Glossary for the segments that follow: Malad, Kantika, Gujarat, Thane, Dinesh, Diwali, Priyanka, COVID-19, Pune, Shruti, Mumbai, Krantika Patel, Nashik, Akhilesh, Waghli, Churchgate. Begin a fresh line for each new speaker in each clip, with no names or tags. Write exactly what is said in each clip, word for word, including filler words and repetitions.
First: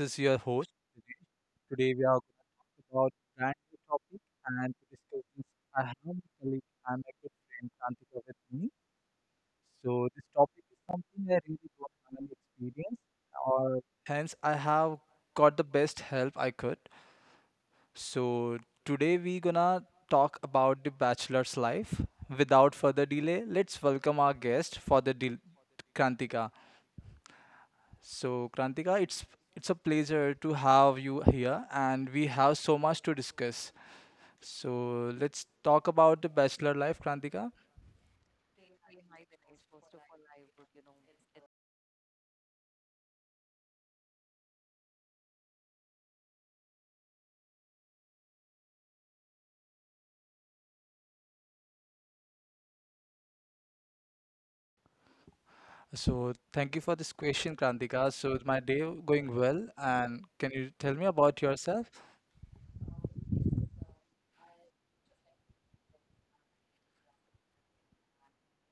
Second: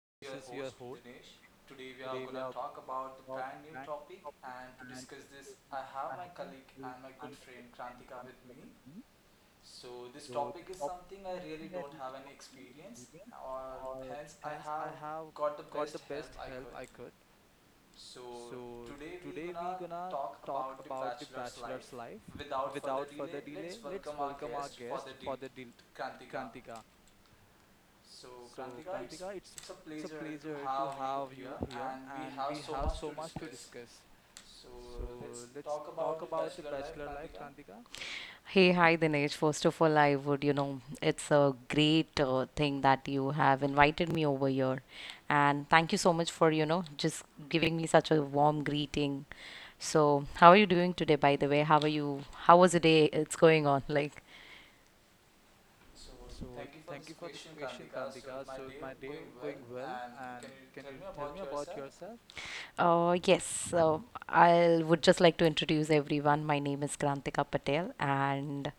is your host, Dinesh. Today we are going to talk about brand new topic and to discuss this. I have my colleague and my good friend Kantika with me. So this topic is something I really don't have any experience, or hence I have got the best help I could. So today we gonna talk about the bachelor's life. Without further delay, let's welcome our guest for the deal, Kantika. So, Krantika, it's it's a pleasure to have you here, and we have so much to discuss. So, let's talk about the bachelor life, Krantika.
Hey, hi Dinesh. First of all, I would, you know, it's a great uh, thing that you have invited me over here. And thank you so much for, you know, just giving me such a warm greeting. So, how are you doing today, by the way? How are you? How was the day? It's going on. Like,
So, thank you for this question, Krantika. So, is my day going well, and can you tell me about yourself?
uh, yes. So, I would just like to introduce everyone. My name is Krantika Patel, and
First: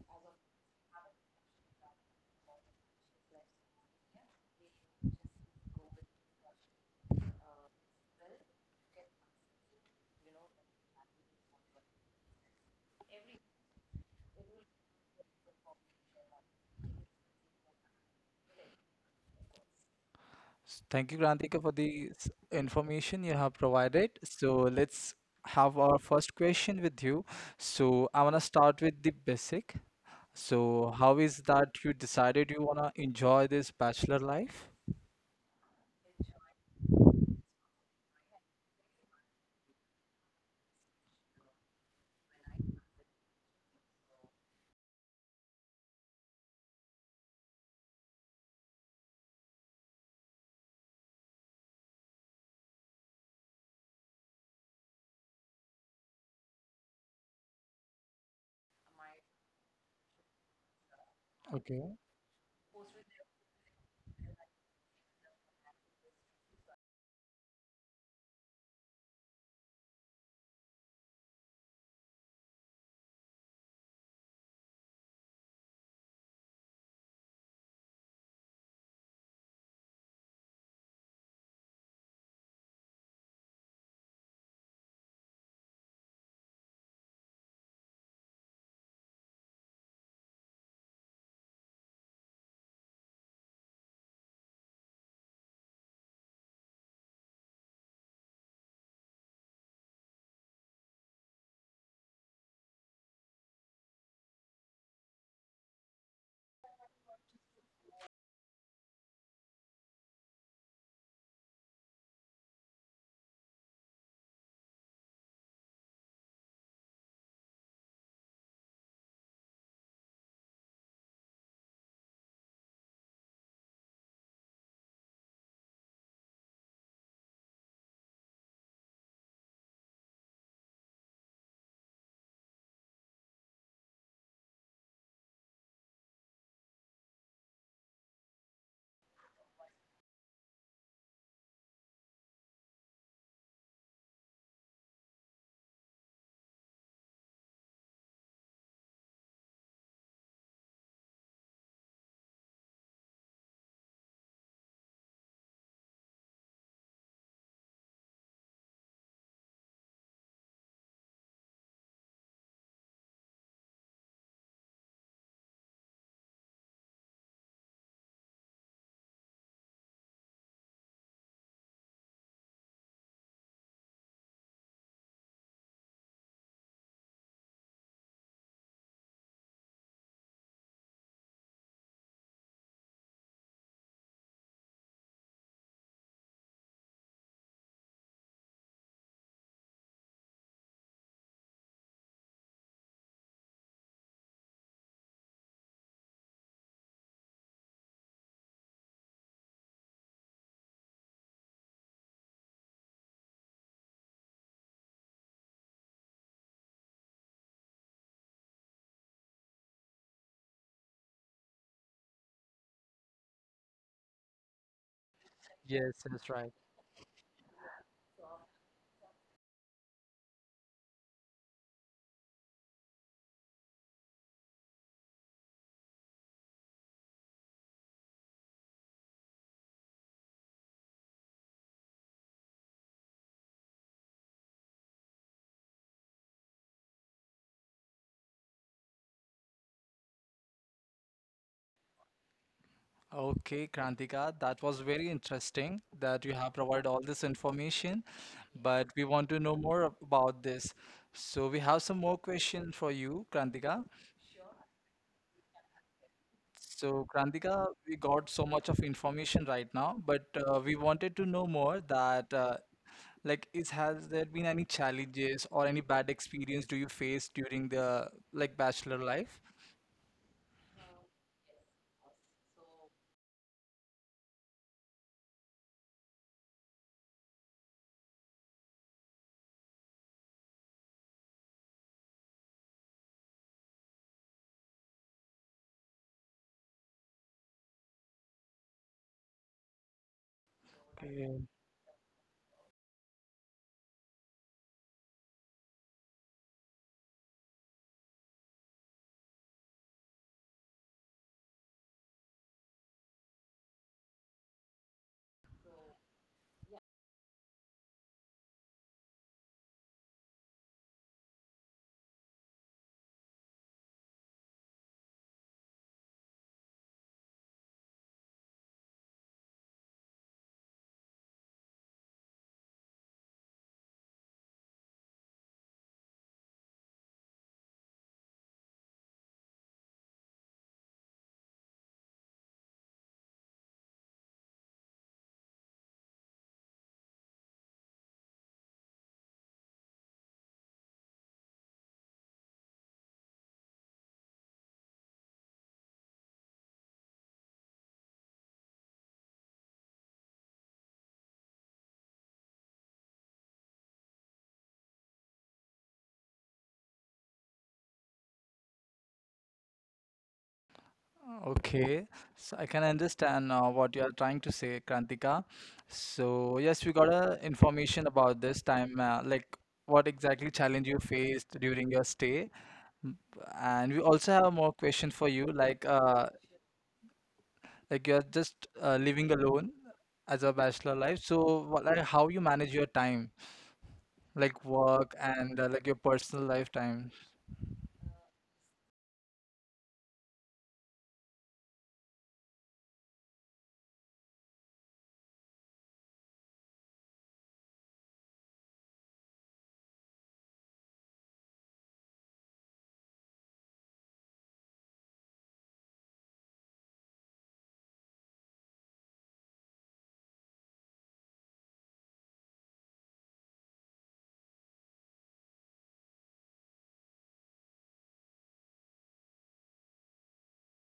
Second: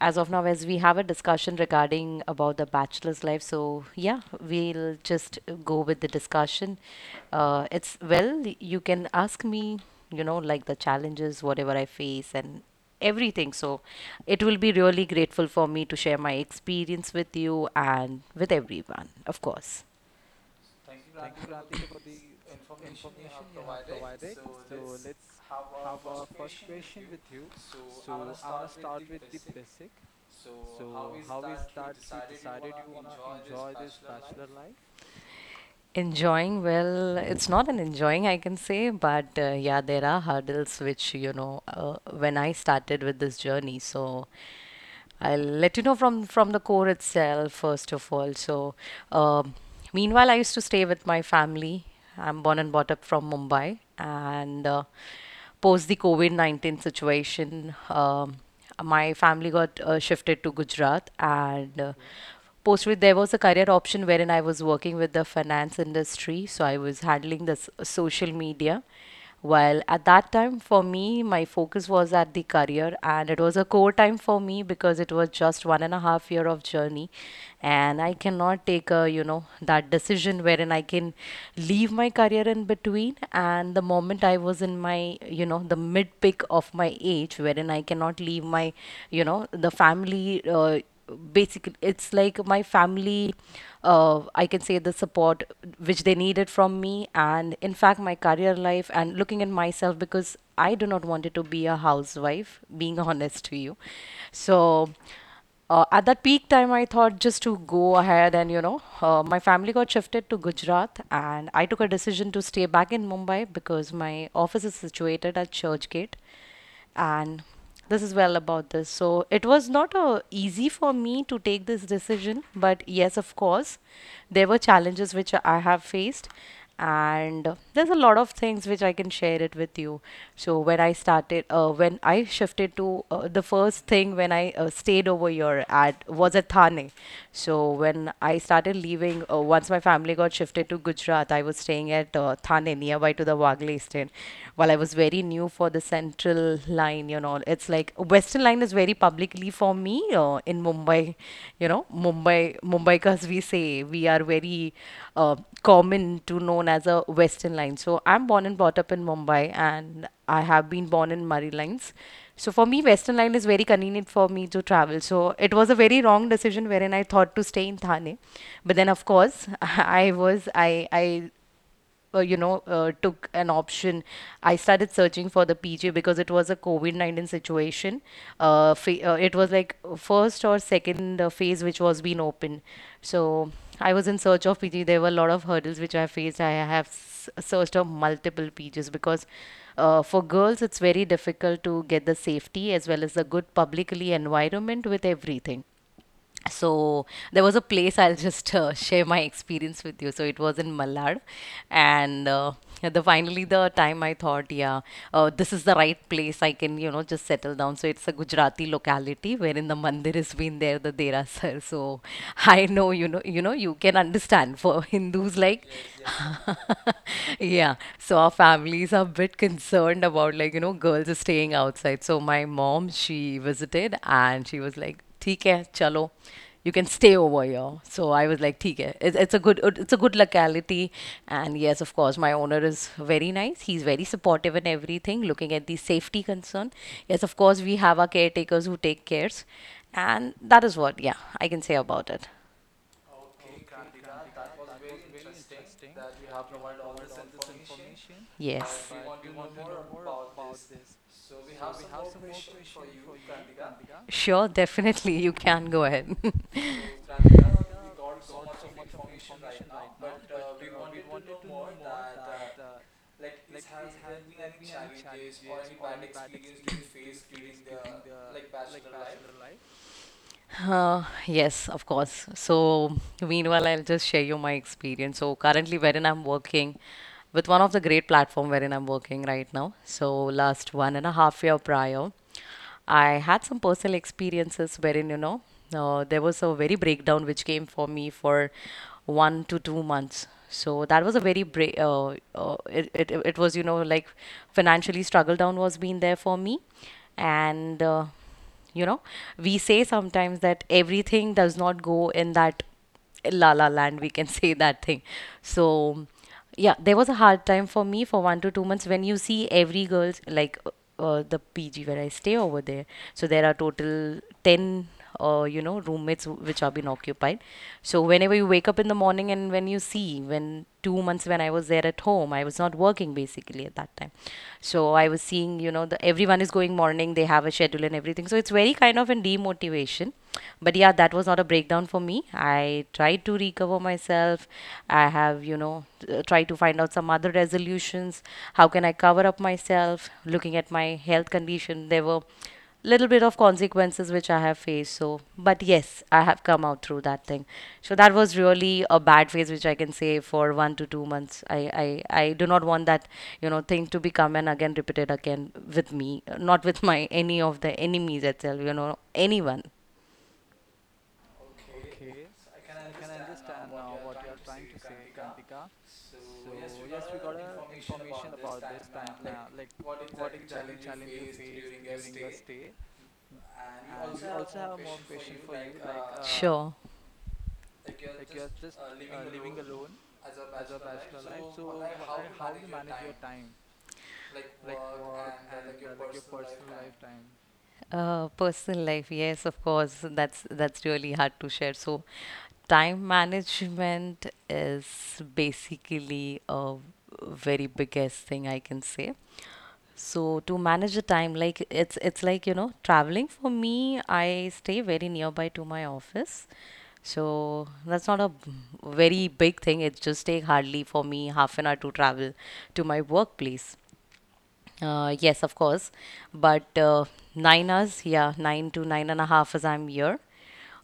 as of now, as we have a discussion regarding about the bachelor's life, so yeah, we'll just go with the discussion. uh, it's well, you can ask me you know like the challenges whatever I face and everything, so it will be really grateful for me to share my experience with you and with everyone, of course.
S- Thank you, Krantika, for the s- information you have provided. So, let's have our first question with you. So, I want to start with the basic. So, how is that you decided you want to enjoy this bachelor life?
Enjoying, well, it's not an enjoying, I can say, but uh, yeah, there are hurdles which, you know, uh, when I started with this journey. So I'll let you know from from the core itself, first of all. So, um, meanwhile, I used to stay with my family. I'm born and brought up from Mumbai, and uh, post the COVID nineteen situation, um, my family got uh, shifted to Gujarat and uh,
Okay.
post with there was a career option wherein I was working with the finance industry. So I was handling the s- social media. While at that time, for me, my focus was at the career, and it was a core time for me because it was just one and a half year of journey, and I cannot take a you know that decision wherein I can leave my career in between. And the moment I I was in my, you know, the mid peak of my age, wherein I cannot leave my, you know, the family. Uh, basically, it's like my family, uh, I can say the support which they needed from me, and in fact, my career life and looking at myself because I do not wanted to be a housewife, being honest to you. So. Uh, at that peak time, I thought just to go ahead, and, you know, uh, my family got shifted to Gujarat, and I took a decision to stay back in Mumbai because my office is situated at Churchgate. And this is well about this. So it was not uh, easy for me to take this decision, but yes, of course, there were challenges which I have faced, and there's a lot of things which I can share it with you. So when I started, uh, when I shifted to uh, the first thing when I uh, stayed over here at was at Thane. So when I started leaving, uh, once my family got shifted to Gujarat, I was staying at uh, Thane nearby to the Waghli station. While I was very new for the Central Line, you know, it's like Western Line is very publicly for me uh, in Mumbai. You know, Mumbai, Mumbai, because we say we are very uh, common to known as a Western line. So I'm born and brought up in Mumbai, and I have been born in Murray Lines. So for me, Western line is very convenient for me to travel. So it was a very wrong decision wherein I thought to stay in Thane, but then of course I was I I uh, you know, uh, took an option. I started searching for the P G because it was a COVID nineteen situation. Uh, fa- uh, it was like first or second uh, phase which was being open. So I was in search of P G. There were a lot of hurdles which I faced. I have s- searched of multiple P Gs because uh, for girls it's very difficult to get the safety as well as the good publicly environment with everything. So there was a place I'll just uh, share my experience with you. So it was in Malad, and uh, the finally the time I thought, yeah, uh, this is the right place. I can you know just settle down. So it's a Gujarati locality wherein the mandir has been there, the Dera Sir. So I know you know you know you can understand for Hindus like
Yes, that's right.
yeah, so our families are a bit concerned about like, you know, girls are staying outside. So my mom, she visited and she was like, "ठीक है, chalo, you can stay over here." So I was like, "ठीक है, it's, it's a good, it's a good locality." And yes, of course, my owner is very nice. He's very supportive in everything, looking at the safety concern. Yes, of course, we have our caretakers who take cares, and that is what, yeah, I can say about it.
Okay, Krantika, that was very interesting that you have provided all this information, but
Yes,
we want to know more ab- about this. So we have some more questions for you, Krantika.
sure, definitely, you can go ahead.
So Krantika, we got so much of information right now, but uh, we wanted to know more that uh, like is has there been any challenges or any bad experience do you face during the like bachelor life?
Uh, yes, of course. So, meanwhile, I'll just share you my experience. So, currently, wherein I'm working, with one of the great platform wherein I'm working right now. So last one and a half year prior, I had some personal experiences wherein, you know, uh, there was a very breakdown which came for me for one to two months. So that was a very break. Uh, uh, it, it it was you know like financially struggle down was being there for me, and uh, you know we say sometimes that everything does not go in that La La Land, we can say that thing. So, yeah, there was a hard time for me for one to two months when you see every girl's like uh, uh, the P G where I stay over there. So there are total ten uh, you know roommates who- which have been occupied. So whenever you wake up in the morning and when you see when two months when I was there at home, I was not working basically at that time. So I was seeing, you know, the, everyone is going morning, they have a schedule and everything. So it's very kind of a demotivation. But yeah, that was not a breakdown for me. I tried to recover myself. I have, you know, uh, tried to find out some other resolutions. How can I cover up myself? Looking at my health condition, there were little bit of consequences which I have faced. So, but yes, I have come out through that thing. So that was really a bad phase, which I can say for one to two months. I I, I do not want that you know thing to become and again repeated again with me, not with my any of the enemies itself. You know, anyone.
Okay, so I can understand uh, what you are trying to say, Krantika. So yes, we got a information about this time, uh, like what exactly challenge you faced during your stay. Mm. And we also have more question for you, like uh,
Sure.
like you are just uh, living alone as a bachelor life. So what, like how you manage your time, like work and uh, like your personal lifetime.
Uh, personal life, yes, of course. That's that's really hard to share. So, time management is basically a very biggest thing I can say. So to manage the time, like it's it's like, you know, traveling for me, I stay very nearby to my office. So that's not a b- very big thing. It just take hardly for me half an hour to travel to my workplace. Uh, yes, of course. But uh, nine hours, yeah, nine to nine and a half as I'm here,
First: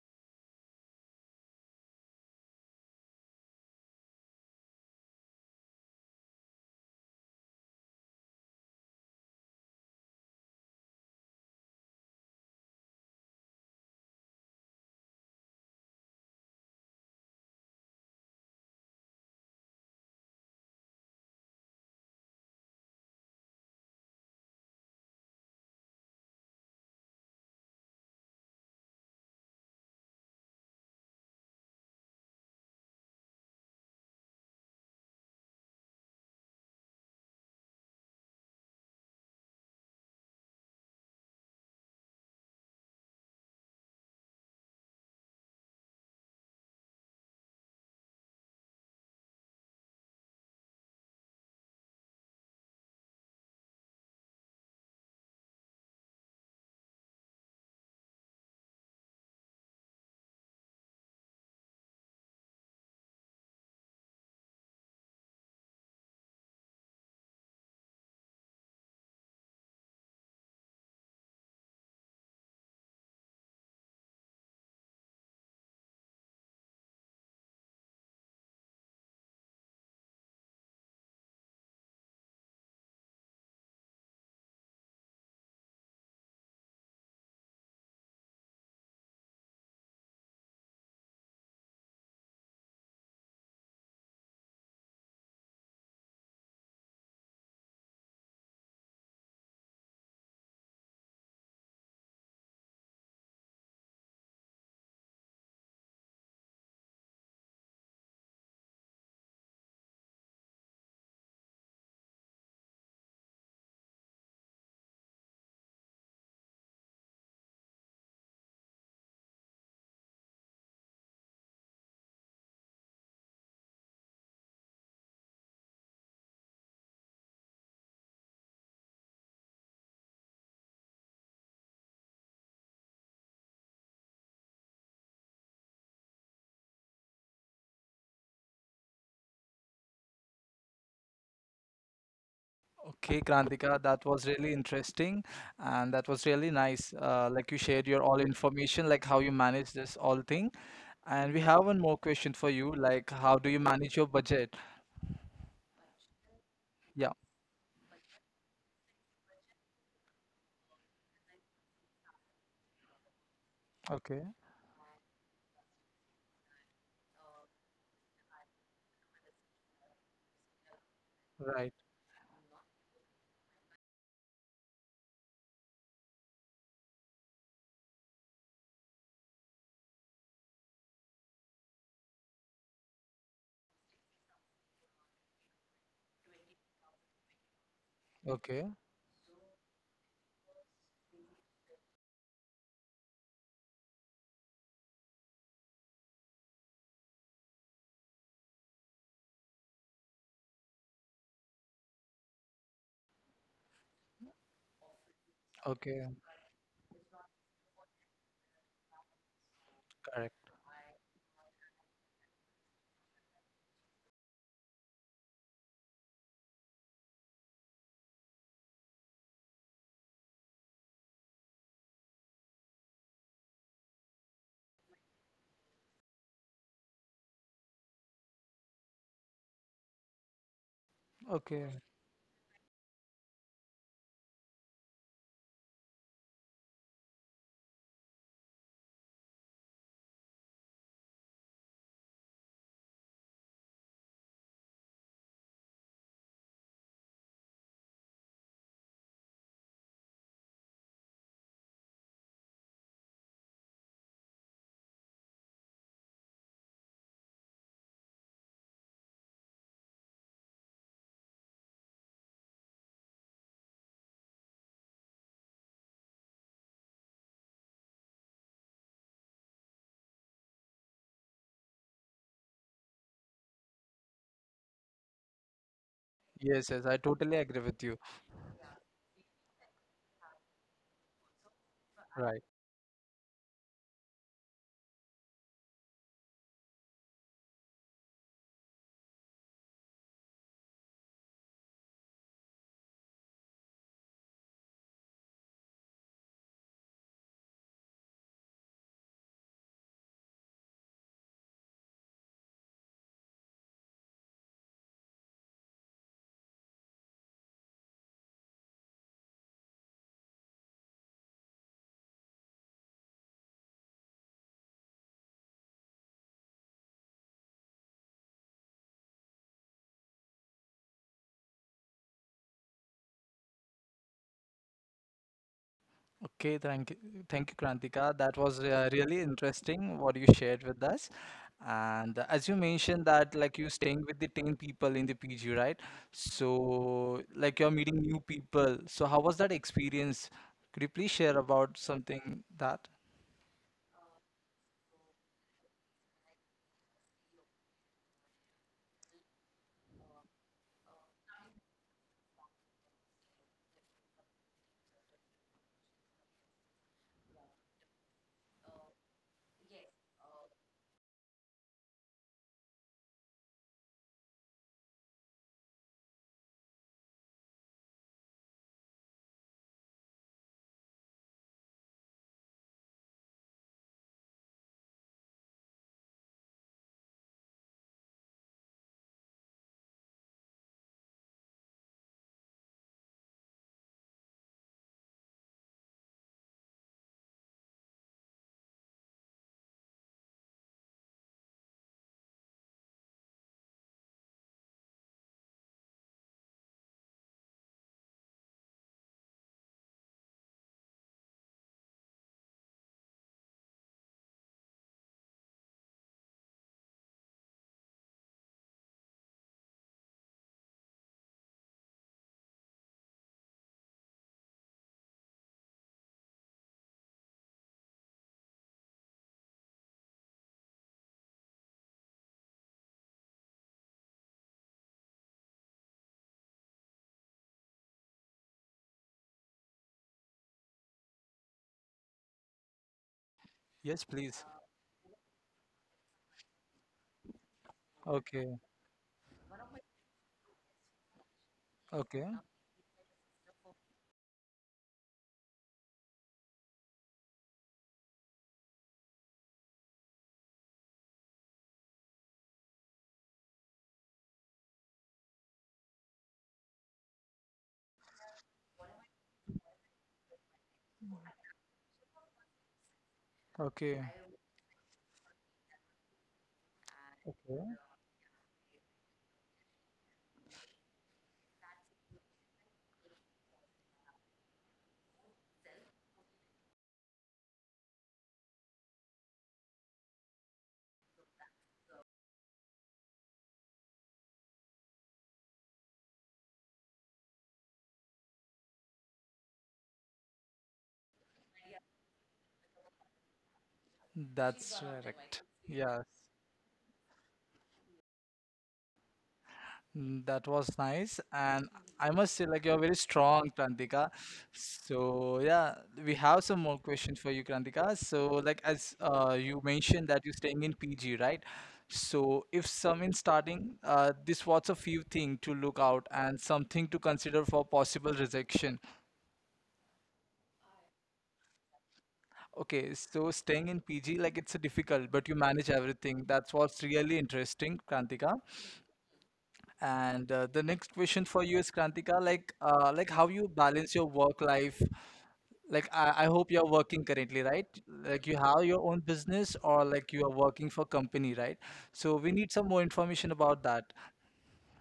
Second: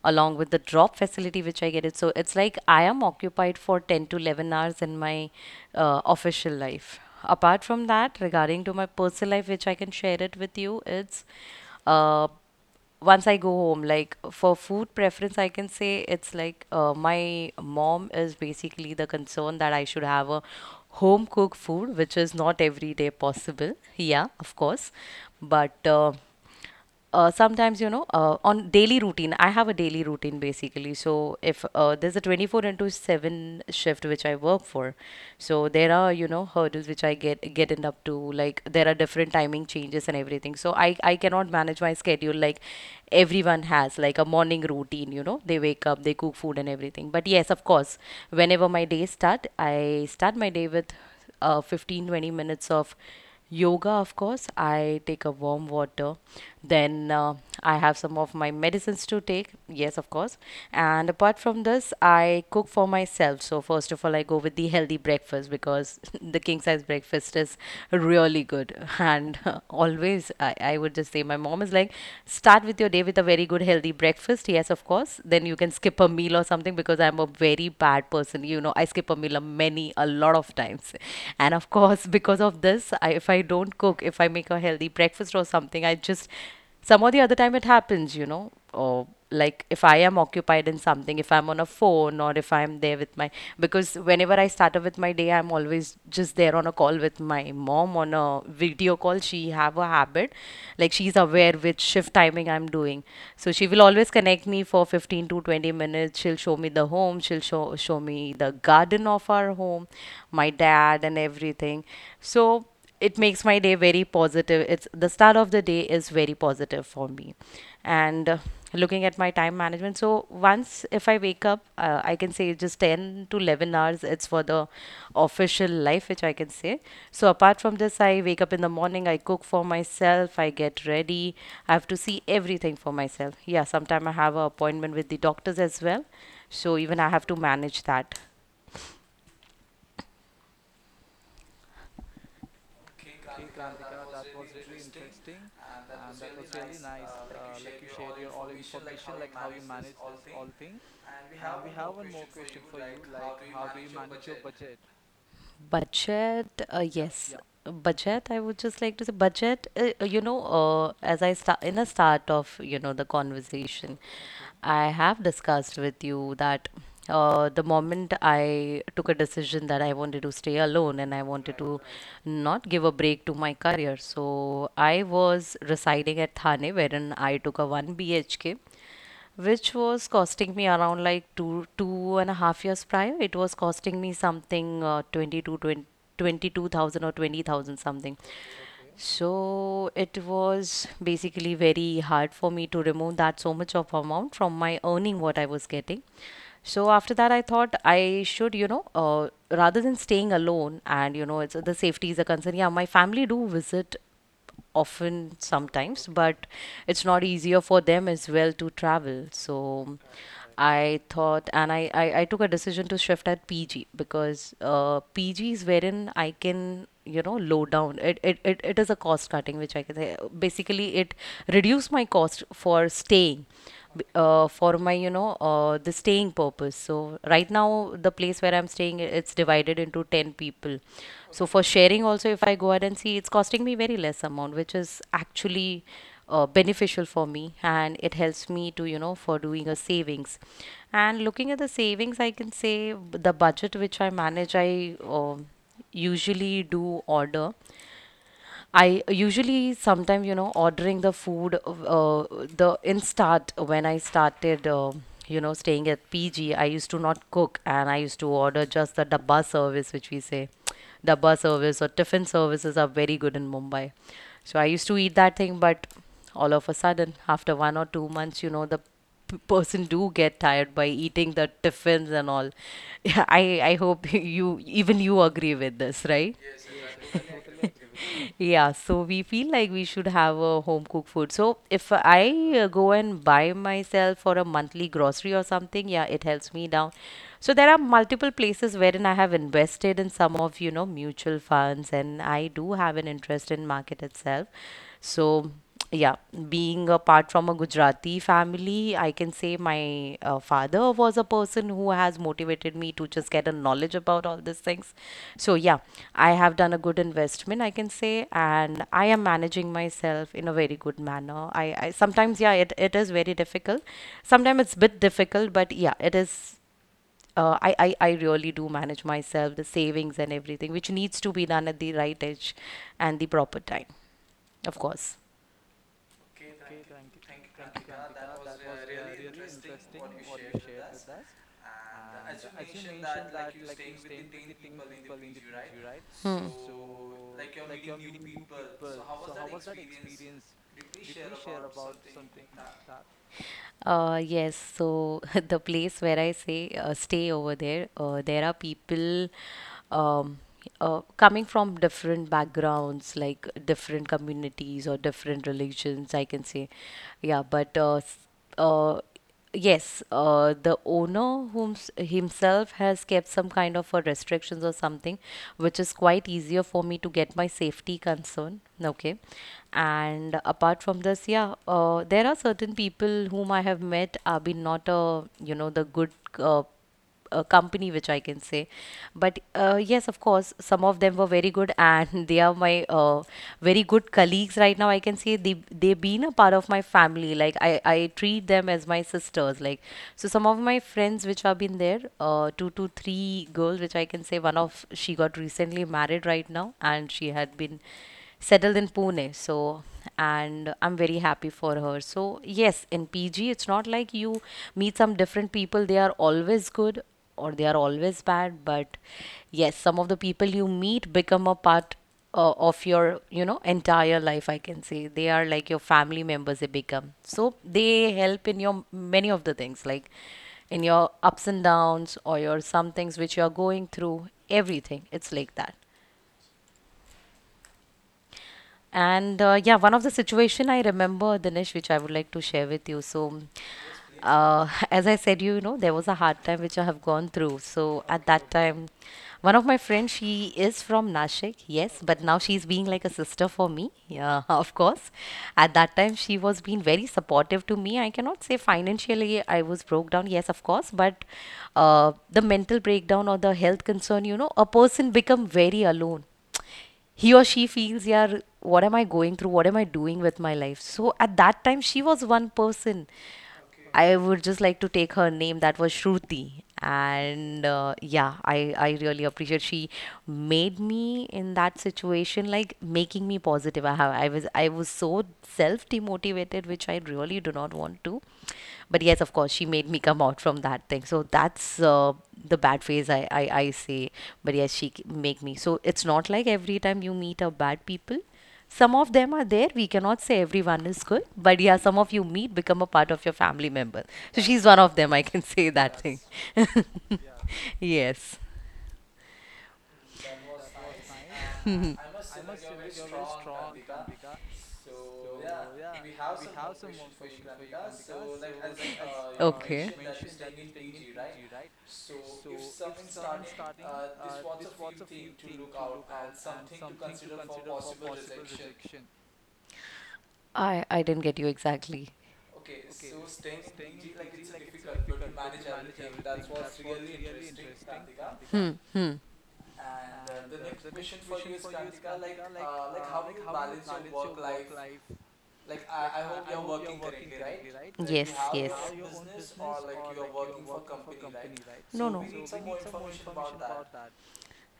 along with the drop facility which I get it. So it's like I am occupied for ten to eleven hours in my uh, official life. Apart from that, regarding to my personal life, which I can share it with you, it's uh, once I go home, like for food preference, I can say it's like uh, my mom is basically the concern that I should have a home cooked food, which is not every day possible. Yeah, of course. But uh, uh, sometimes, you know, uh, on daily routine, I have a daily routine basically. So if uh, there's a twenty-four into seven shift which I work for. So there are, you know, hurdles which I get getting up to. Like there are different timing changes and everything. So I I cannot manage my schedule like everyone has, like a morning routine. You know, they wake up, they cook food and everything. But yes, of course, whenever my day start, I start my day with uh fifteen twenty minutes of yoga, of course, I take a warm water, then uh, I have some of my medicines to take, yes, of course, and apart from this, I cook for myself. So first of all, I go with the healthy breakfast because the king size breakfast is really good. And always, I, I would just say, my mom is like, start with your day with a very good healthy breakfast. Yes, of course. Then you can skip a meal or something because I'm a very bad person. You know, I skip a meal a many, a lot of times. And of course, because of this, I, if I don't cook, if I make a healthy breakfast or something, I just some of the other time it happens, you know or like if I am occupied in something, if I'm on a phone, or if I'm there with my because whenever I started with my day, I'm always just there on a call with my mom, on a video call. She have a habit, like she's aware which shift timing I'm doing. So she will always connect me for fifteen to twenty minutes. She'll show me the home, she'll show show me the garden of our home, my dad, and everything. So it makes my day very positive. It's the start of the day is very positive for me. And uh, looking at my time management, so once if I wake up, uh, I can say just ten to eleven hours, it's for the official life, which I can say. So apart from this, I wake up in the morning, I cook for myself, I get ready, I have to see everything for myself. Yeah, sometime I have an appointment with the doctors as well. So even I have to manage that.
Okay, Krantika, that was really interesting and that was really nice. Uh, like you shared your all information, like how you manage this all thing. And we have one more question for you, like how do you manage your budget?
Budget, uh,
Yeah,
yes. Yeah. Budget, I would just like to say budget, uh, uh, you know, uh, as I start in the start of, you know, the conversation,
okay,
okay, I have discussed with you that uh, the moment I took a decision that I wanted to stay alone and I wanted, right, to
right.
right, not give a break to my career. So I was residing at Thane, wherein I took a one B H K which was costing me around like two two and a half years prior. It was costing me something uh, twenty-two, twenty, twenty-two thousand or twenty thousand something.
Okay,
So it was basically very hard for me to remove that so much of amount from my earning what I was getting. So after that, I thought I should, you know, uh, rather than staying alone and, you know, it's the safety is a concern. Yeah, my family do visit often sometimes,
okay,
but it's not easier for them as well to travel. So
correct.
I thought, and I, I, I took a decision to shift at P G because uh, P G is wherein I can, you know, low down. It, it, it, it is a cost cutting, which I can say. Basically, it reduced my cost for staying, b- uh, for my, you know, uh, the staying purpose. So right now, the place where I'm staying, it's divided into ten people. So for
Okay.
sharing also, if I go out and see, it's costing me very less amount, which is actually uh, beneficial for me, and it helps me to, you know for doing a savings. And looking at the savings, I can say the budget which I manage, I um usually do order. I usually sometimes, you know, ordering the food, uh, the in start when I started uh, you know staying at P G, I used to not cook and I used to order just the dabba service which we say. Dabba service or tiffin services are very good in Mumbai. So I used to eat that thing, but all of a sudden after one or two months, you know, the p- person do get tired by eating the tiffins and all. Yeah, I I hope you even you agree with this, right?
Yes, yes, I totally agree with you.
Yeah, so we feel like we should have a home cooked food. So if
Right.
I uh, go and buy myself for a monthly grocery or something, yeah, it helps me down. So there are multiple places wherein I have invested in some of, you know, mutual funds, and I do have an interest in market itself. So yeah, being apart from a Gujarati family, I can say my uh, father was a person who has motivated me to just get a knowledge about all these things. So, yeah, I have done a good investment, I can say, and I am managing myself in a very good manner. I, I sometimes, yeah, it, it is very difficult. Sometimes it's a bit difficult, but yeah, it is. Uh, I, I, I really do manage myself, the savings and everything, which needs to be done at the right age and the proper time, of course.
Okay, thank you, thank you, Krantika. That was uh, really interesting what you shared with us. And uh, as you mentioned that like you're staying with the ten people in the P G, right?
Hmm.
So like you're meeting new people. So how was that experience? Could you please share about something that?
Uh, yes, so the place where I say uh, stay over there, uh, there are people um, uh, coming from different backgrounds, like different communities or different religions, I can say. Yeah, but uh, s- uh, yes, uh, the owner whom himself has kept some kind of a restrictions or something, which is quite easier for me to get my safety concern. Okay, and apart from this, yeah, uh, there are certain people whom I have met have been not a, you know the good. Uh, uh, company which I can say. But uh, yes, of course, some of them were very good, and they are my uh, very good colleagues right now. I can say they they've been a part of my family. Like I I treat them as my sisters. Like so, some of my friends which have been there, uh, two to three girls which I can say. One of she got recently married right now, and she had been settled in Pune. So, and I'm very happy for her. So, yes, in P G, it's not like you meet some different people, they are always good or they are always bad. But yes, some of the people you meet become a part uh, of your, you know entire life, I can say. They are like your family members, they become so, they help in your many of the things, like in your ups and downs or your some things which you are going through, everything, it's like that. And uh, yeah, one of the situation I remember, Dinesh, which I would like to share with you. So,
Yes, please.
uh, as I said, you know, there was a hard time which I have gone through. So at that
Okay,
time, one of my friends, she is from Nashik, yes, but
okay,
now she's being like a sister for me. Yeah, of course. At that time, she was being very supportive to me. I cannot say financially I was broke down, yes, of course, but uh, the mental breakdown or the health concern, you know, a person become very alone, he or she feels, yeah, what am I going through? What am I doing with my life? So at that time, she was one person.
okay,
I would just like to take her name, that was Shruti. And
okay.
uh, yeah, I, I really appreciate she made me in that situation, like making me positive. I have I was I was so self demotivated, which I really do not want to. But yes, of course, she made me come out from that thing. So that's uh, the bad phase I, I I say. But yes, she c- make me. So it's not like every time you meet a bad people, some of them are there. We cannot say everyone is good, but yeah, some of you meet become a part of your family member. So she's
That's
one of them, I
correct.
can say that
Yeah.
thing. Yes.
Mm. That was nice, and I must say, like you're very strong, Krantika. So yeah, we have some more questions for you, Krantika. So like as uh, you
Okay.
mentioned that you're staying in P G, right? So if some in starting, uh, this what's a few thing to look out and something to consider for possible rejection.
I I didn't get you exactly.
Okay, so staying in P G, like it's a difficult, but you manage everything. That's what's really interesting, Krantika.
Hmm. Hmm.
And uh, the next question for you is Krantika, like uh, like how you balance your work life. Like I, I hope you're working currently, right? Like
Yes.
you have
Yes.
your own business or like you are working for company, right?
No.
So
No.
we need some more information about that.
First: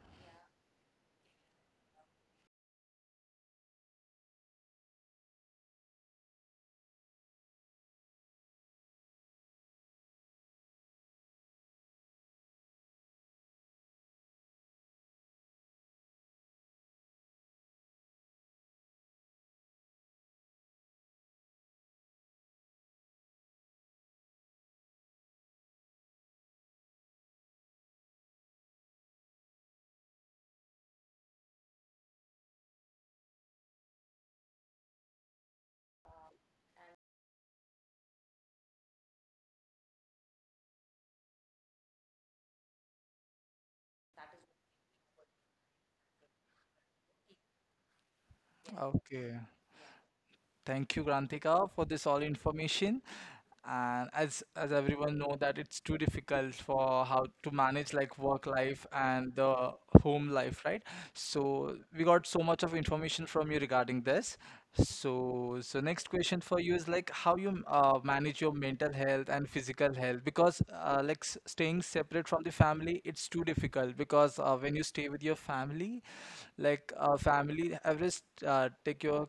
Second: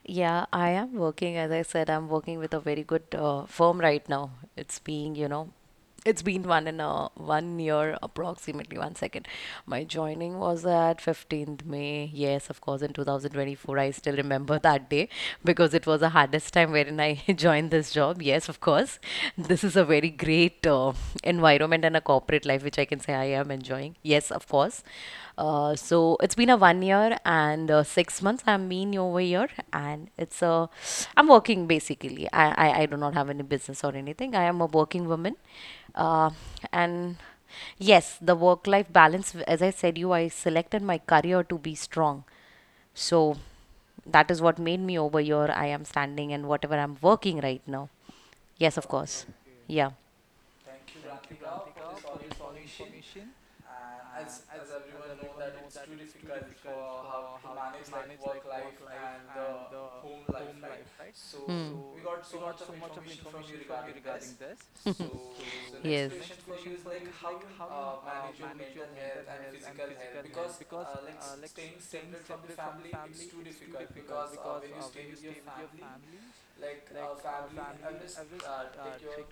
Yeah, I am working. As I said, I'm working with a very good uh, firm right now. It's being, you know, it's been one and a one year approximately. One second. My joining was at fifteenth May. Yes, of course, in twenty twenty-four. I still remember that day because it was the hardest time wherein I joined this job. Yes, of course. This is a very great uh, environment and a corporate life, which I can say I am enjoying. Yes, of course. Uh, so it's been a one year and uh, six months. I'm been over here, and it's a. I'm working basically. I, I, I do not have any business or anything. I am a working woman, uh, and yes, the work life balance. As I said, you I selected my career to be strong, so that is what made me over here. I am standing and whatever I'm working right now. Yes, of course.
Okay.
Yeah.
Thank you, Grantika, for this all information. And as as everyone know that it's too difficult for how to manage like work life and the home life, right?
Hmm.
So we got so much of information from you regarding this. So so
yes.
next question for you is like how you uh, manage your mental health and physical health because uh, like s- staying separate from the family it's too difficult because uh, when you stay
You
with
can
your family
have.
like uh, family always uh, take your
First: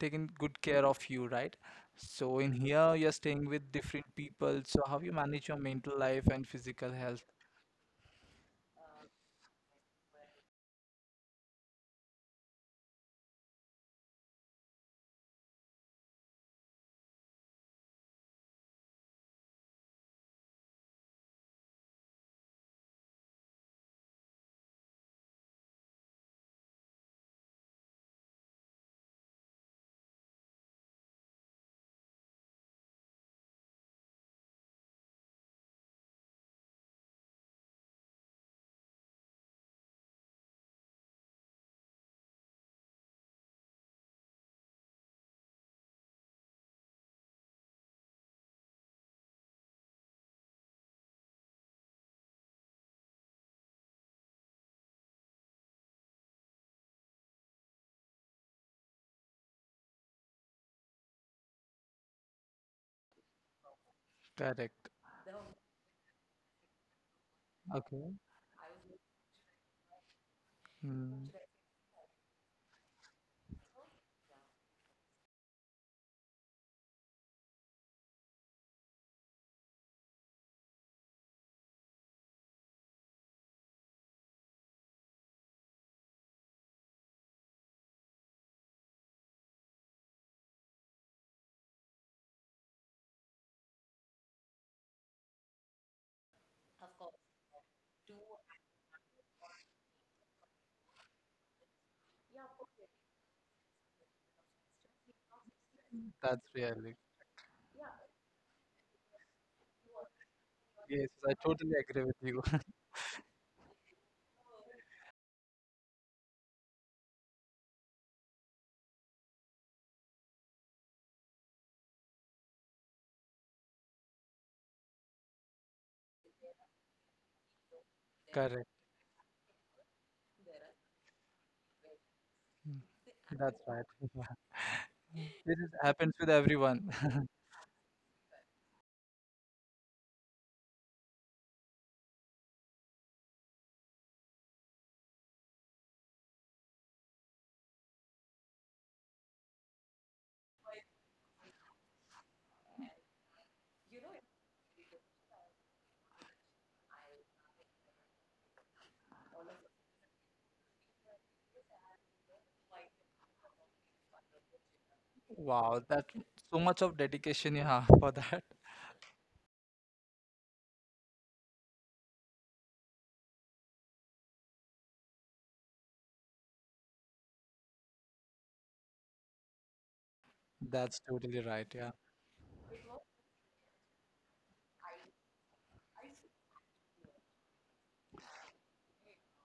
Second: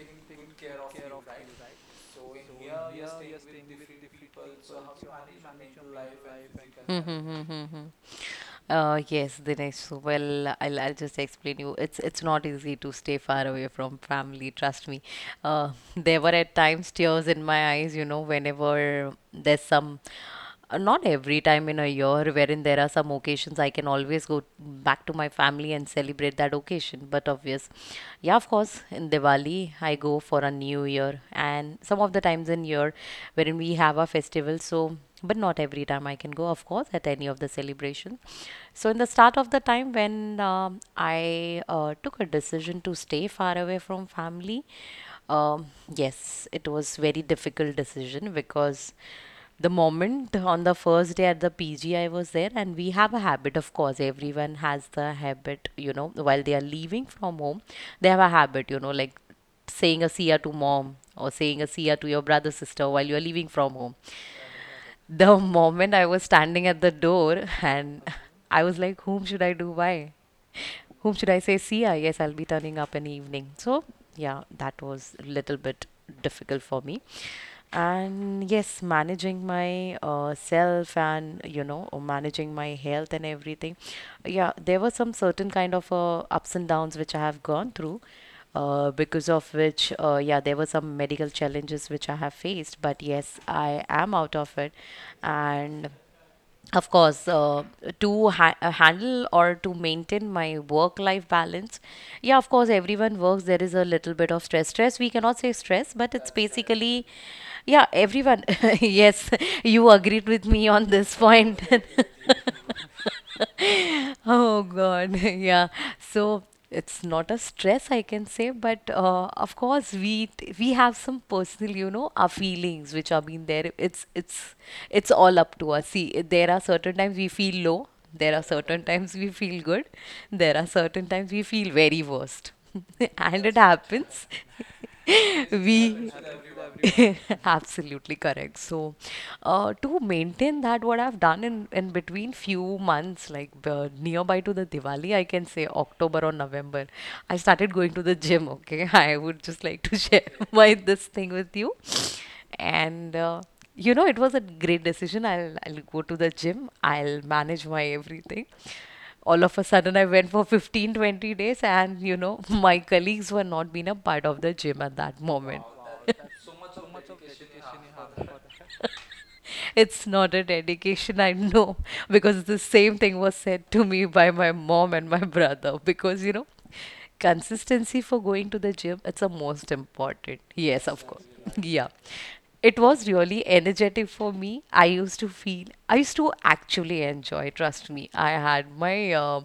taking good care of you, right? So in here, you're staying with different people. So how you manage your mental life and physical health?
Mm-hmm. Uh, yes, Dinesh. So, well, I'll, I'll just explain you. It's it's not easy to stay far away from family. Trust me. Uh, there were at times tears in my eyes. You know, whenever there's some Uh, not every time in a year, wherein there are some occasions I can always go back to my family and celebrate that occasion. But obvious, yeah, of course, in Diwali I go for a New Year, and some of the times in year wherein we have our festival. So, but not every time I can go, of course, at any of the celebrations. So, in the start of the time when um, I uh, took a decision to stay far away from family, um, yes, it was very difficult decision because the moment on the first day at the P G I was there, and we have a habit, of course, everyone has the habit, you know, while they are leaving from home, they have a habit, you know, like saying a see ya to mom or saying a see ya to your brother, sister while you're leaving from home.
Correct.
The moment I was standing at the door and
Okay.
I was like, whom should I do by? Whom
Hmm.
should I say see ya? Yes, I'll be turning up in the evening. So, yeah, that was a little bit difficult for me. And yes, managing my uh, self, and you know uh, managing my health and everything. Yeah, there were some certain kind of uh, ups and downs which I have gone through, uh, because of which, uh, yeah, there were some medical challenges which I have faced, but yes, I am out of it. And of course, uh, to ha- uh, handle or to maintain my work life balance, yeah, of course, everyone works. There is a little bit of stress stress we cannot say stress, but it's
That's really.
basically, yeah, everyone. Yes, you agreed with me on
Yes,
this
I
point.
totally agree with you.
Oh God, yeah. So, it's not a stress, I can say, but uh, of course, we t- we have some personal, you know, our feelings which have been there. It's it's it's all up to us. See, there are certain times we feel low. There are
Correct.
certain times we feel good. There are certain times we feel very worst. And
That's
it
right. Yeah.
happens.
This is,
We,
happens with everyone.
absolutely correct. So, uh, to maintain that, what I've done in, in between few months, like uh, nearby to the Diwali, I can say October or November, I started going to the gym. Okay, I would just like to share my this thing with you. And uh, you know, it was a great decision. I'll I'll go to the gym. I'll manage my everything. All of a sudden, I went for fifteen twenty days, and you know, my colleagues were not being a part of the gym at that moment.
Wow, that so much of dedication you have for that.
It's not a dedication, I know, because the same thing was said to me by my mom and my brother. Because, you know, consistency for going to the gym, it's the most important. Yes,
That's
of course.
totally right.
Yeah.
Yeah.
It was really energetic for me. I used to feel, I used to actually enjoy, trust me. I had my uh,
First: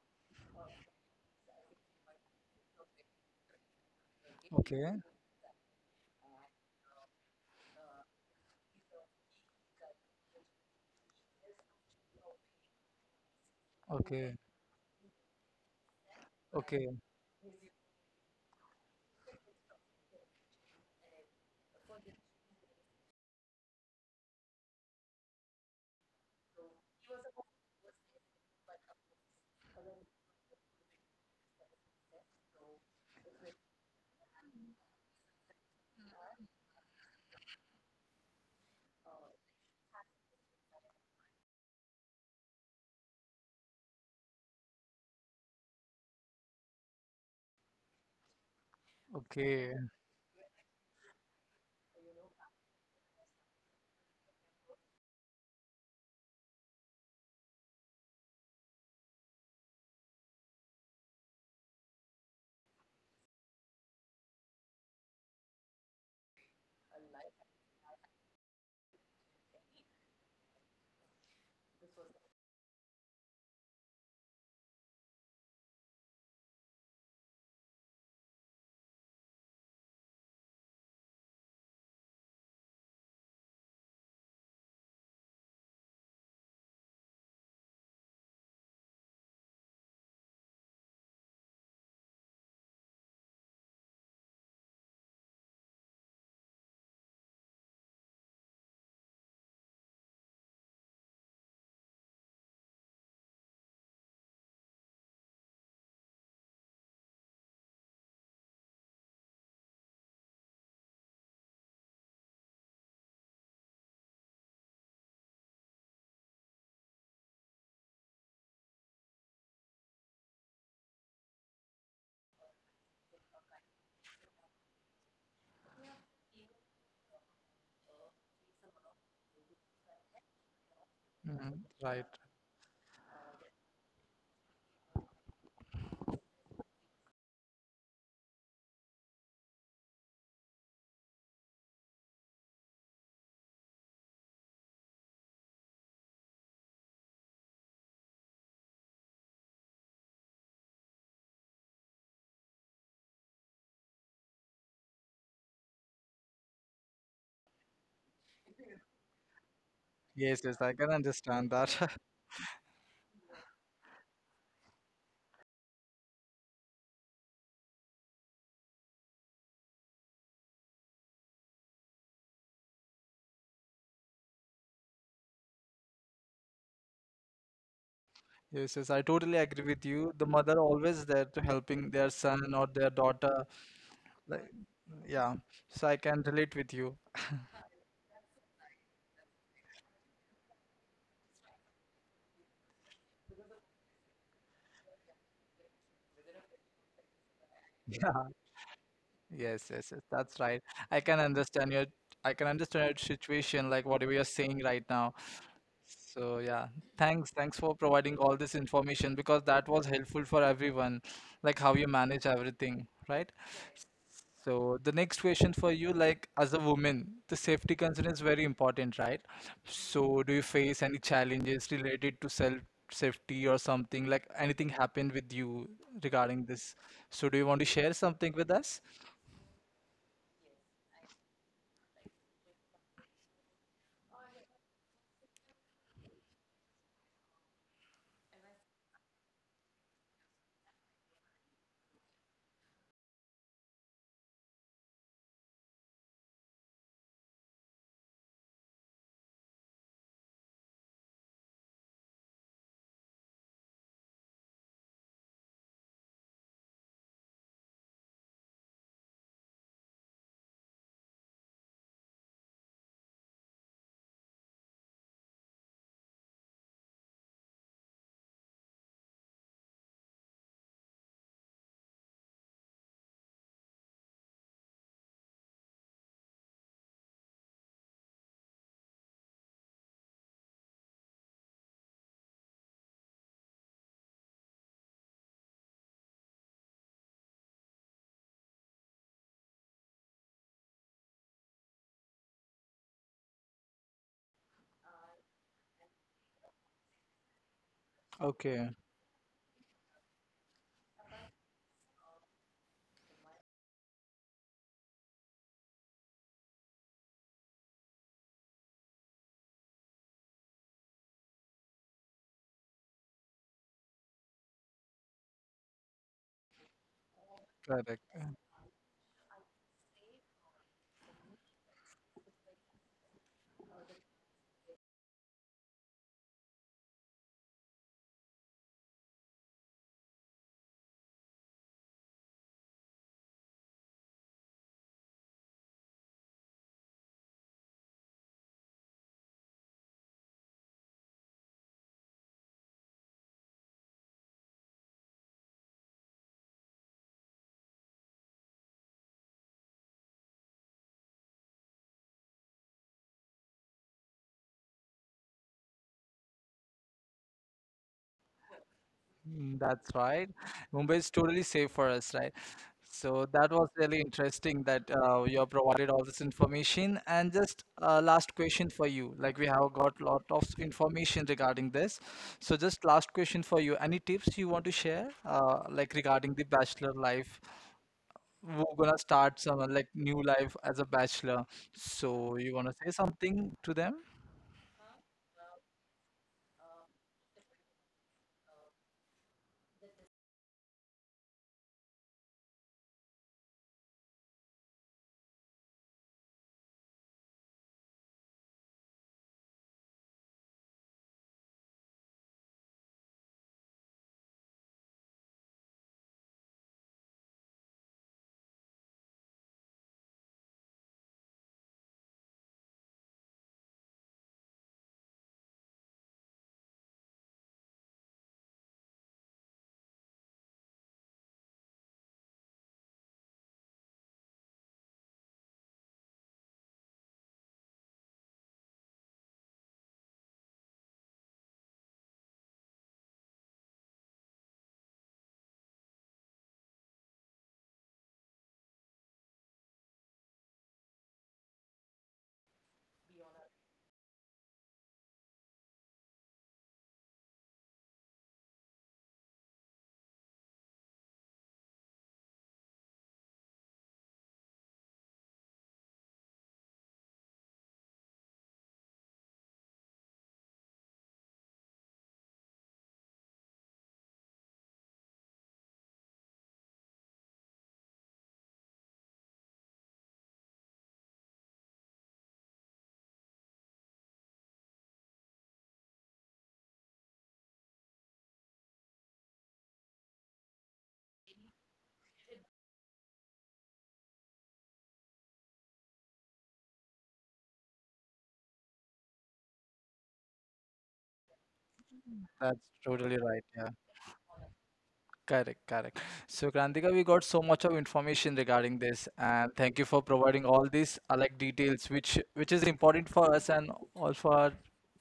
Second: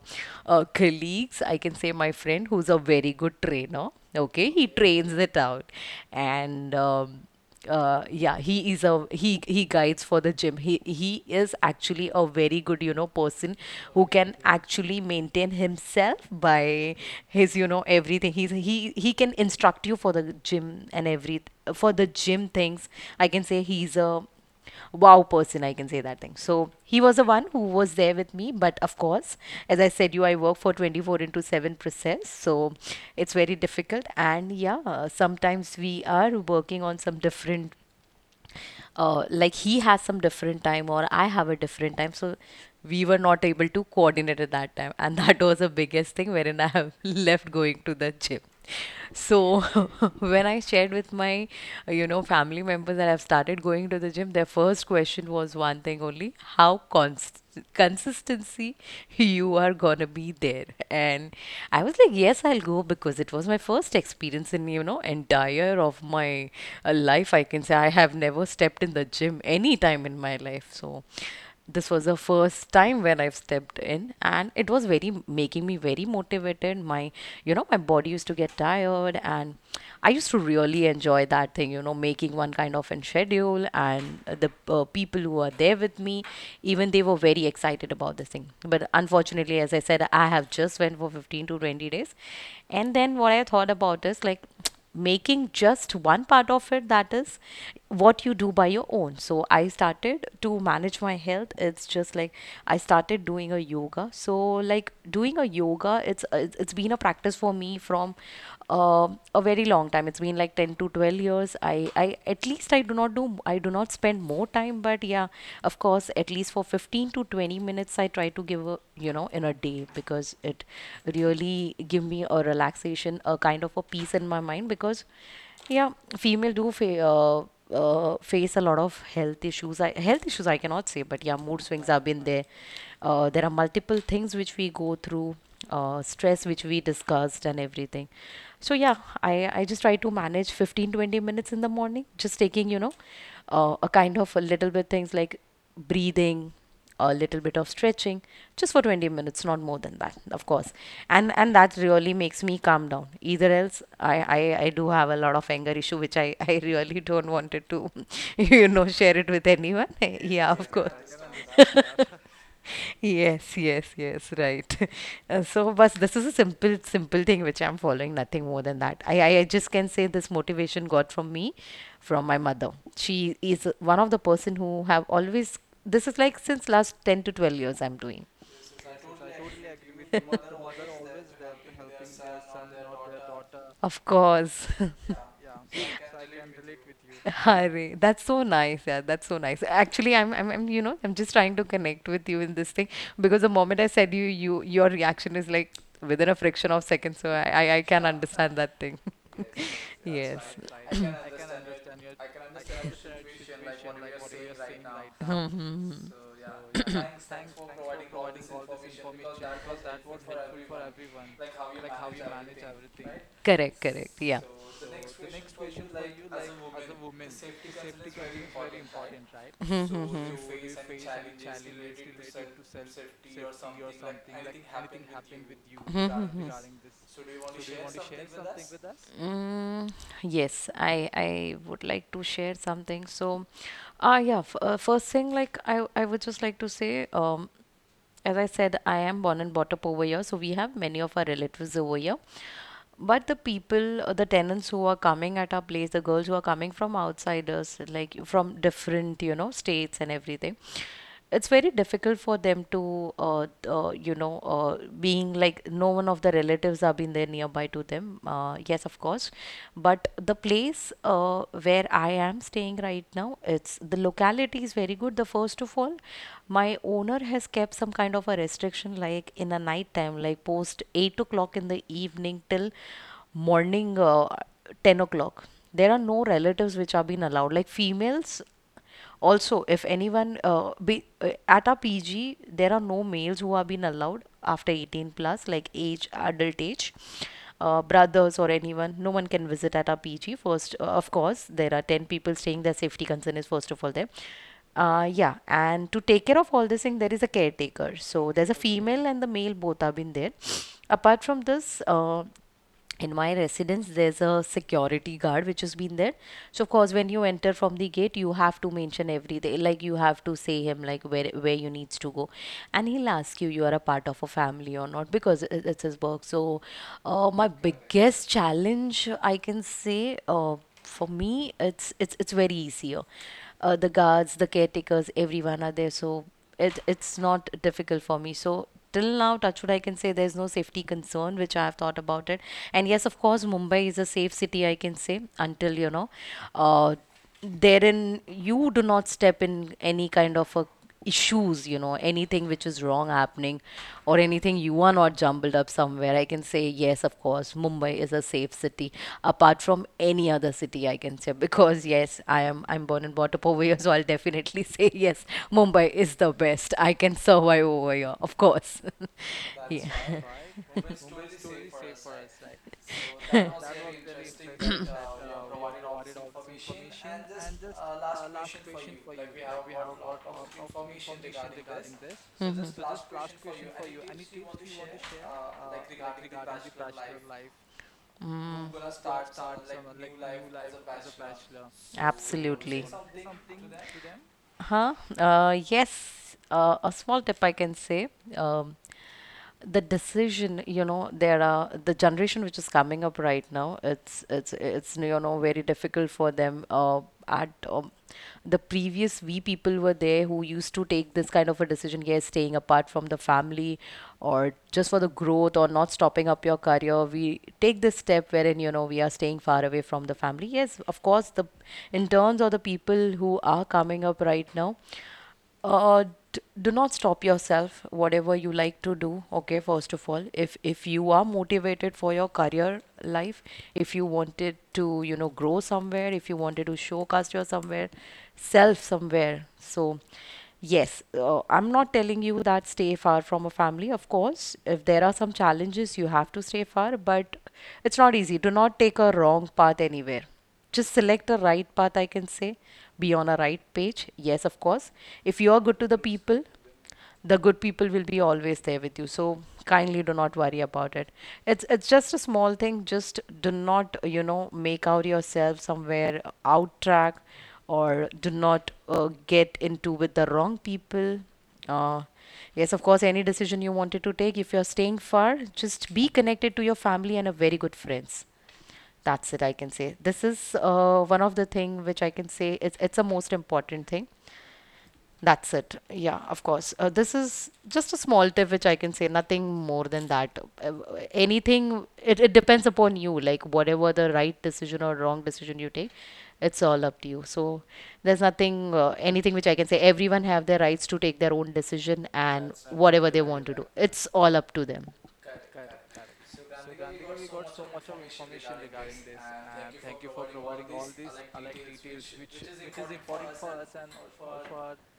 uh, colleagues, I can say my friend, who's a very good trainer. Okay, he
Okay.
trains it out. And um, uh, yeah, he is a he he guides for the gym. He he is actually a very good, you know, person who
Okay.
can actually maintain again himself
Okay.
by his, you know, everything. He's he he can instruct you for the gym and every for the gym things I can say he's a wow person, I can say that thing. So he was the one who was there with me, but of course, as I said you, I work for twenty-four into seven process. So it's very difficult, and yeah, sometimes we are working on some different uh, like he has some different time or I have a different time. So we were not able to coordinate at that time. And that was the biggest thing wherein I have left going to the gym. So
Okay.
when I shared with my, uh, you know, family members that I've started going to the gym, their first question was one thing only, how const consistency you are gonna be there. And I was like, yes, I'll go because it was my first experience in, you know, you know, entire of my uh, life, I can say I have never stepped in the gym any time in my life. So this was the first time when I've stepped in, and it was very making me very motivated. My, you know, my body used to get tired, and I used to really enjoy that thing, you know, making one kind of an schedule, and the uh, people who are there with me, even they were very excited about this thing. But unfortunately, as I said, I have just went for fifteen to twenty days, and then what I thought about is like making just one part of it, that is what you do by your own. So I started to manage my health. It's just like I started doing a yoga. So like, doing a yoga, it's it's it's been a practice for me from um a very long time. It's been like ten to twelve years. I i at least, I do not do, I do not spend more time, but yeah, of course, at least for fifteen to twenty minutes I try to give, a you know, in a day, because it really give me a relaxation, a kind of a peace in my mind. Because yeah, female do fa- uh, uh, face a lot of health issues. I, health issues I cannot say, but yeah, mood
Mhm.
swings have
Right.
been there. Uh, there are multiple things which we go through, uh, stress which we discussed and everything. So yeah, I I just try to manage fifteen twenty minutes in the morning, just taking, you know, uh, a kind of a little bit things like breathing, a little bit of stretching, just for twenty minutes, not more than that, of course. And and that really makes me calm down. Either else, i i, I do have a lot of anger issue which I I really don't want it to you know share it with anyone.
Yes,
Yeah,
yes,
of
I can
course.
understand that.
Yes, yes, yes, right. Uh, so, but this is a simple, simple thing which I'm following, nothing more than that. I, I, I just can say this motivation got from me, from my mother. She is one of the person who have always, this is like since last ten to twelve years I'm doing.
Yes, yes, I totally agree with you. The mother always there to helping their son or their daughter.
Of
Like,
course.
yeah, so I can relate with you.
Hare, that's so nice. Yeah, that's so nice. Actually, I'm, I'm, I'm, you know, I'm just trying to connect with you in this thing because the moment I said you, you, your reaction is like within a fraction of seconds. So I, I, I can understand that.
Yes, yes, yes, that's
Yes.
right. I can understand your, I can understand your situation, like whatever you're saying right now.
Hmm.
So yeah, thanks, thanks for providing all this information because that was helpful for everyone, like how you manage everything, right?
Correct, correct. Yeah.
So the next question for you, like as a woman, the safety concern is very important, right? So do you face any challenges related to self safety or something like anything happened with you
Mhm,
regarding
mhm.
this? So do you want to share something with us?
Mm, yes, I I would like to share something. So, ah, yeah, f uh, first thing, like I I would just like to say, um, as I said, I am born and brought up over here, so we have many of our relatives over here. But the people, uh, the tenants who are coming at our place, the girls who are coming from outsiders, like from different, you know, states and everything, it's very difficult for them to, uh, uh, you know, uh, being like no one of the relatives have been there nearby to them. Uh, yes, of course. But the place uh, where I am staying right now, it's the locality is very good. The first of all, my owner has kept some kind of a restriction, like in the night time, like post eight o'clock in o'clock in the evening till morning uh, ten o'clock. There are no relatives which are being allowed. Like females, also, if anyone uh, be, uh, at our P G, there are no males who are being allowed after eighteen plus, like age, adult age, uh, brothers or anyone. No one can visit at our P G. First, uh, of course, there are ten people staying. Their safety concern is first of all there. Uh, yeah, and to take care of all this thing, there is a caretaker. So there's a
Okay,
female and the male both have been there. Apart from this, uh, in my residence, there's a security guard which has been there. So of course, when you enter from the gate, you have to mention everything. Like you have to say him like where where you needs to go, and he'll ask you you are a part of a family or not, because it- it's his work. So, uh, my
correct.
biggest challenge, I can say, uh, for me, it's it's it's very easier. Uh, the guards, the caretakers, everyone are there. So it it's not difficult for me. So till now, touchwood, I can say there's no safety concern which I have thought about it. And yes, of course, Mumbai is a safe city. I can say, until you know, uh, therein you do not step in any kind of a issues, you know, anything which is wrong happening, or anything you are not jumbled up somewhere, I can say, yes, of course, Mumbai is a safe city apart from any other city, I can say, because yes, I am, I'm born and brought up over here, so I'll definitely say, yes, Mumbai is the best. I can survive over here, of course.
Mm.
Yeah,
That's right. Mumbai is totally safe for us, right? So that was really interesting that uh, you have provided all this information. And just uh, last question for you. Like we have got lot of information regarding this. So just last question for you. Any tips you want to share, uh, like regarding the bachelor life?
mm,
We're gonna start some uh, like new life as a bachelor. So you wanna
absolutely.
say something to them?
Huh? Uh, yes, uh, a small tip I can say. Um, the decision, you know, there are the generation which is coming up right now, it's it's it's you know very difficult for them. Uh, at um, The previous, we people were there who used to take this kind of a decision, yes, staying apart from the family or just for the growth or not stopping up your career, we take this step wherein, you know, we are staying far away from the family. Yes, of course, the interns or the people who are coming up right now, uh, d- do not stop yourself whatever you like to do. Okay, first of all, if if you are motivated for your career life, if you wanted to, you know, grow somewhere, if you wanted to showcase your somewhere, self somewhere. So yes, uh, I'm not telling you that stay far from a family. Of course, if there are some challenges, you have to stay far, but it's not easy. Do not take a wrong path anywhere. Just select a right path, I can say. Be on a right page. Yes, of course. If you are good to the people, the good people will be always there with you. So kindly do not worry about it. It's it's just a small thing. Just do not, you know, make out yourself somewhere out track, or do not uh, get into with the wrong people. uh, yes, of course, any decision you wanted to take, if you're staying far, just be connected to your family and a very good friends. That's it, I can say. This is uh, one of the thing which I can say, it's it's a most important thing. That's it. Yeah, of course. Uh, this is just a small tip which I can say, nothing more than that. Uh, Anything, it, it depends upon you, like whatever the right decision or wrong decision you take, it's all up to you. So there's nothing, uh, anything which I can say. Everyone have their rights to take their own decision and
That's
whatever
totally
they
right.
want to
Yeah.
do. It's all up to them.
Correct, correct. So, Krantika, we got so much of information regarding this, and thank you for providing all these uh, like details, which which is important for us and all for our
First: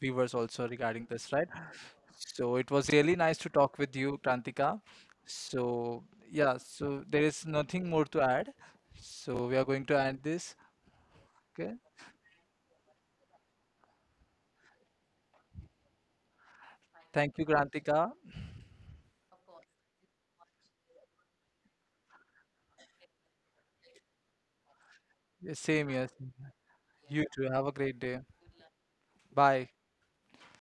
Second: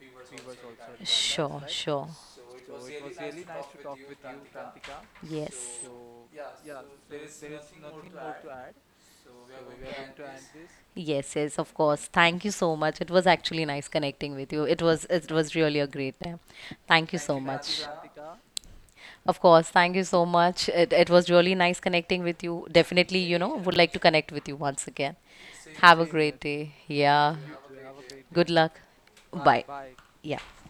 viewers also regarding this, right?
Sure, sure.
So it was really nice to talk with you, Krantika.
Yes.
So yeah, so there is nothing more to add. So we are going to end this.
Yes, yes,
Okay.
of course. Thank you so much. It was actually nice connecting with you. It was it was really a great time. Thank you
Thank
so
you,
much.
Krantika.
Of course, thank you so much. It it was really nice connecting with you. Definitely, you know, would like to connect with you once again.
Yeah, same
Have a
here. Same
great
here.
day.
You
Yeah.
too. Have a great day.
Good luck. Bye.
Bye.
Yeah.